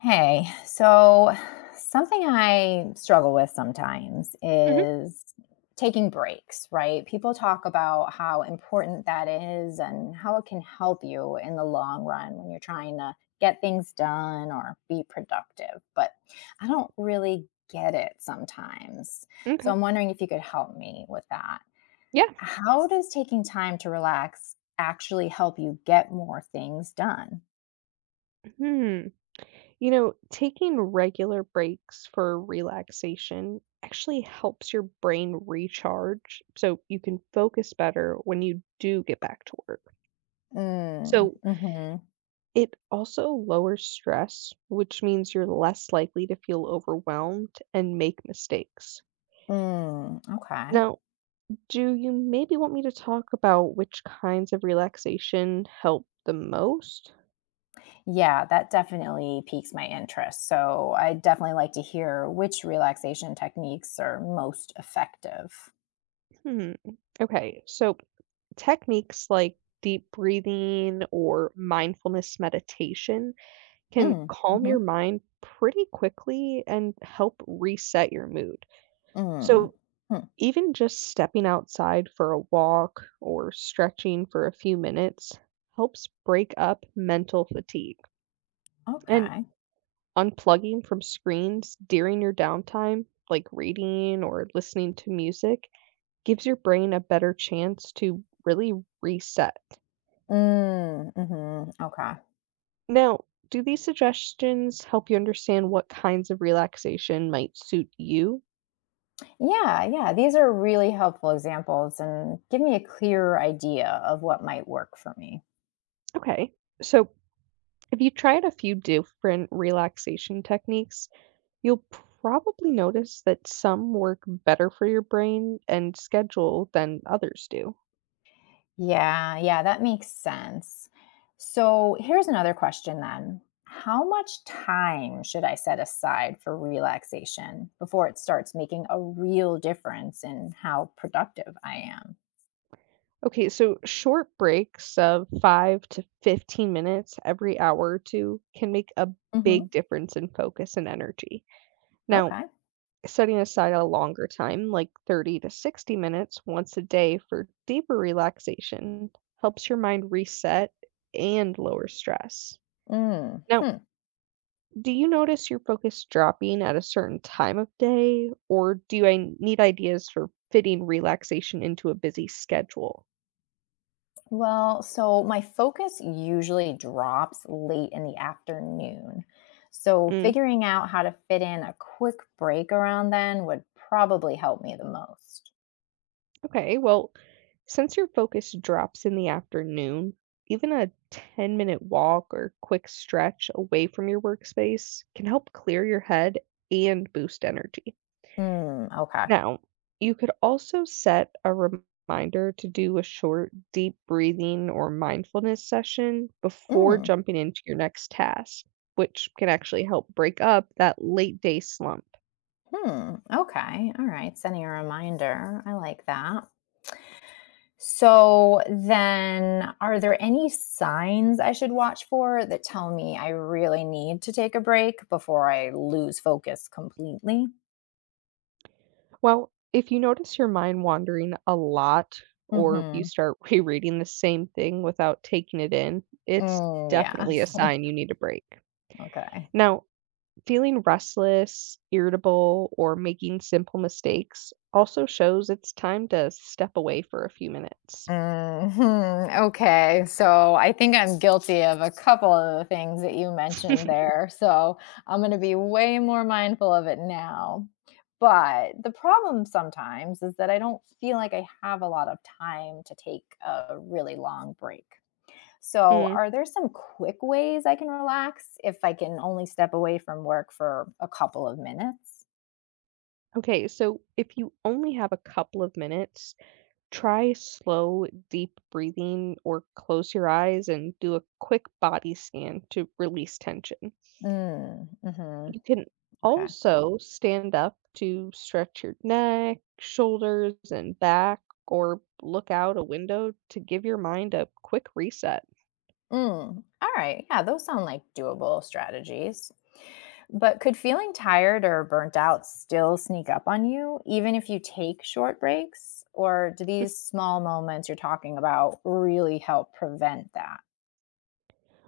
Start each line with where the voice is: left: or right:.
left: Hey, so something I struggle with sometimes
right: Mhm.
left: is taking breaks, right? People talk about how important that is and how it can help you in the long run when you're trying to get things done or be productive. But I don't really get it sometimes. So
right: Okay.
left: I'm wondering if you could help me with that.
right: Yeah.
left: How does taking time to relax actually help you get more things done?
right: Hmm. You know, taking regular breaks for relaxation actually helps your brain recharge so you can focus better when you do get back to work.
left: Mm,
right: So
left: hmm.
right: it also lowers stress, which means you're less likely to feel overwhelmed and make mistakes.
left: Mm, okay.
right: Now, do you maybe want me to talk about which kinds of relaxation help the most?
left: Yeah, that definitely piques my interest. So I definitely like to hear which relaxation techniques are most effective.
right: Hmm. Okay. So techniques like deep breathing or mindfulness meditation can
left: Mm,
right: calm
left: hmm.
right: your mind pretty quickly and help reset your mood.
left: Mm,
right: So,
left: hmm,
right: even just stepping outside for a walk or stretching for a few minutes helps break up mental fatigue. And
left: okay.
right: unplugging from screens during your downtime, like reading or listening to music, gives your brain a better chance to really reset.
left: Mm, hmm, okay.
right: Now, do these suggestions help you understand what kinds of relaxation might suit you?
left: Yeah, yeah. These are really helpful examples and give me a clearer idea of what might work for me.
right: Okay. So, if you tried a few different relaxation techniques, you'll probably notice that some work better for your brain and schedule than others do.
left: Yeah, yeah, that makes sense. So here's another question then. How much time should I set aside for relaxation before it starts making a real difference in how productive I am?
right: Okay, so short breaks of 5 to 15 minutes every hour or two can make a big
left: Hmm.
right: difference in focus and energy. Now,
left: Okay.
right: setting aside a longer time, like 30 to 60 minutes once a day for deeper relaxation, helps your mind reset and lower stress.
left: Mm,
right: Now,
left: hmm.
right: do you notice your focus dropping at a certain time of day, or do I need ideas for fitting relaxation into a busy schedule?
left: Well, so my focus usually drops late in the afternoon. So figuring out how to fit in a quick break around then would probably help me the most.
right: Okay, well, since your focus drops in the afternoon, even a 10-minute walk or quick stretch away from your workspace can help clear your head and boost energy.
left: Mm, okay.
right: Now, you could also set a reminder to do a short, deep breathing or mindfulness session before
left: Mm,
right: jumping into your next task, which can actually help break up that late day slump.
left: hmm. Okay. All right. Sending a reminder. I like that. So then, are there any signs I should watch for that tell me I really need to take a break before I lose focus completely?
right: Well, if you notice your mind wandering a lot or you
left: Mm-hmm.
right: start rereading the same thing without taking it in, it's
left: Mm, yeah.
right: definitely a sign you need a break.
left: Okay.
right: Now, feeling restless, irritable, or making simple mistakes also shows it's time to step away for a few minutes.
left: Mhm, okay, so I think I'm guilty of a couple of the things that you mentioned there, so I'm gonna be way more mindful of it now. But the problem sometimes is that I don't feel like I have a lot of time to take a really long break. So,
right: Mm,
left: are there some quick ways I can relax if I can only step away from work for a couple of minutes?
right: Okay, so if you only have a couple of minutes, try slow, deep breathing or close your eyes and do a quick body scan to release tension.
left: Mm, mhm,
right: You can
left: okay.
right: also stand up to stretch your neck, shoulders, and back, or look out a window to give your mind a quick reset.
left: Mm, all right, yeah, those sound like doable strategies. But could feeling tired or burnt out still sneak up on you, even if you take short breaks? Or do these small moments you're talking about really help prevent that?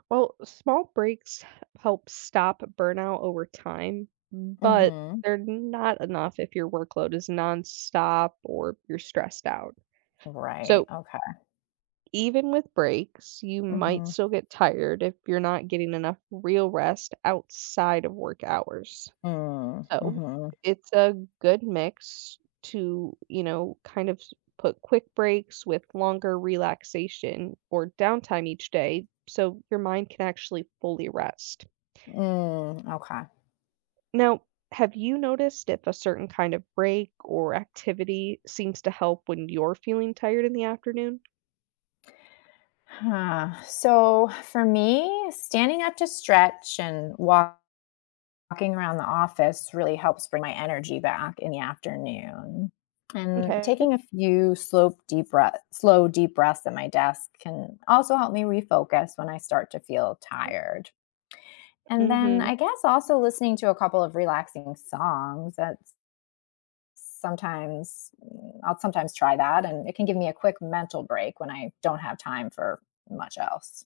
right: Well, small breaks help stop burnout over time, but
left: Hmm.
right: they're not enough if your workload is nonstop or you're stressed out.
left: Right.
right: So,
left: Okay.
right: even with breaks, you might
left: Mm-hmm.
right: still get tired if you're not getting enough real rest outside of work hours.
left: Mm,
right: So,
left: mm-hmm.
right: it's a good mix to, kind of s put quick breaks with longer relaxation or downtime each day so your mind can actually fully rest.
left: Mm, okay.
right: Now, have you noticed if a certain kind of break or activity seems to help when you're feeling tired in the afternoon?
left: Huh. So for me, standing up to stretch and walking around the office really helps bring my energy back in the afternoon. And
right: Okay.
left: taking a few slow deep breaths at my desk can also help me refocus when I start to feel tired. And then
right: Mhm.
left: I guess also listening to a couple of relaxing songs that's sometimes I'll sometimes try that, and it can give me a quick mental break when I don't have time for much else.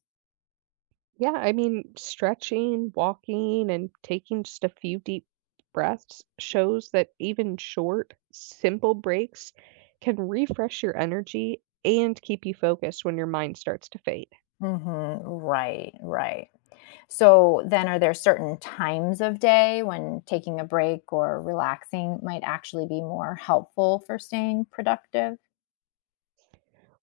right: Yeah, I mean, stretching, walking, and taking just a few deep breaths shows that even short, simple breaks can refresh your energy and keep you focused when your mind starts to fade.
left: Mhm. Right, right. So then are there certain times of day when taking a break or relaxing might actually be more helpful for staying productive?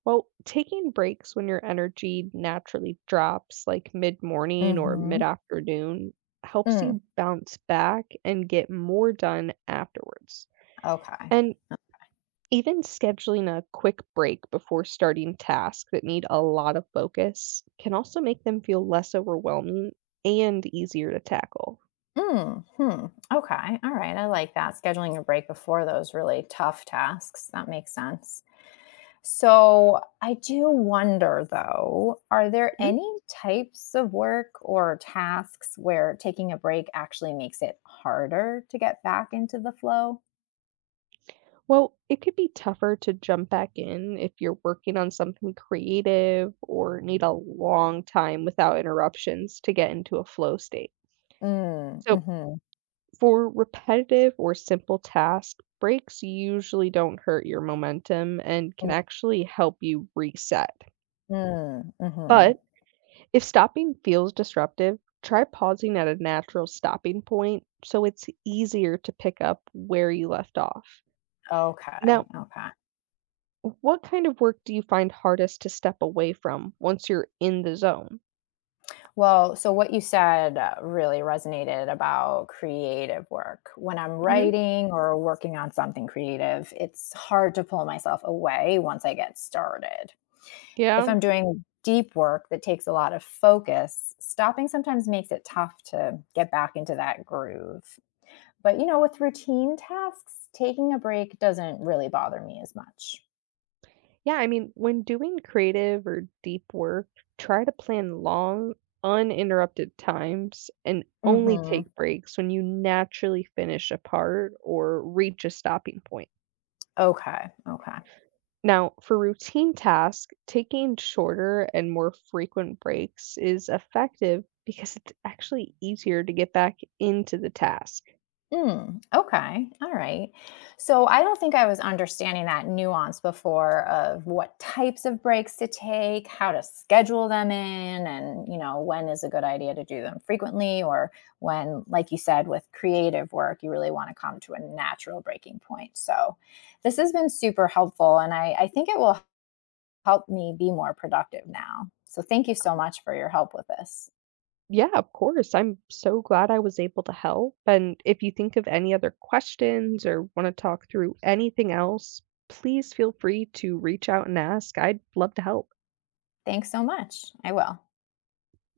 right: Well, taking breaks when your energy naturally drops, like mid morning or mid
left: Mhm.
right: afternoon, helps
left: Mm,
right: you bounce back and get more done afterwards.
left: okay.
right: And even scheduling a quick break before starting tasks that need a lot of focus can also make them feel less overwhelming and easier to tackle.
left: Mm, hmm. Okay. All right. I like that. Scheduling a break before those really tough tasks. That makes sense. So I do wonder though, are there
right: Mhm.
left: any types of work or tasks where taking a break actually makes it harder to get back into the flow?
right: Well, it could be tougher to jump back in if you're working on something creative or need a long time without interruptions to get into a flow state.
left: Mm,
right: So,
left: mhm,
right: for repetitive or simple tasks, breaks usually don't hurt your momentum and can
left: mm,
right: actually help you reset.
left: mm, mhm.
right: But if stopping feels disruptive, try pausing at a natural stopping point so it's easier to pick up where you left off.
left: Okay,
right: Now,
left: okay.
right: what kind of work do you find hardest to step away from once you're in the zone?
left: Well, so what you said, really resonated about creative work. When I'm
right: hmm
left: writing or working on something creative, it's hard to pull myself away once I get started. If
right: Yeah.
left: I'm doing deep work that takes a lot of focus, stopping sometimes makes it tough to get back into that groove. But, you know, with routine tasks, taking a break doesn't really bother me as much.
right: Yeah, I mean, when doing creative or deep work, try to plan long, uninterrupted times and only
left: Mhm.
right: take breaks when you naturally finish a part or reach a stopping point.
left: Okay, okay.
right: Now, for routine tasks, taking shorter and more frequent breaks is effective because it's actually easier to get back into the task.
left: Mm, okay, all right. So I don't think I was understanding that nuance before of what types of breaks to take, how to schedule them in, and, you know, when is a good idea to do them frequently, or when, like you said, with creative work, you really want to come to a natural breaking point. So this has been super helpful, and I think it will help me be more productive now. So thank you so much for your help with this.
right: Yeah, of course. I'm so glad I was able to help. And if you think of any other questions or want to talk through anything else, please feel free to reach out and ask. I'd love to help.
left: Thanks so much. I will.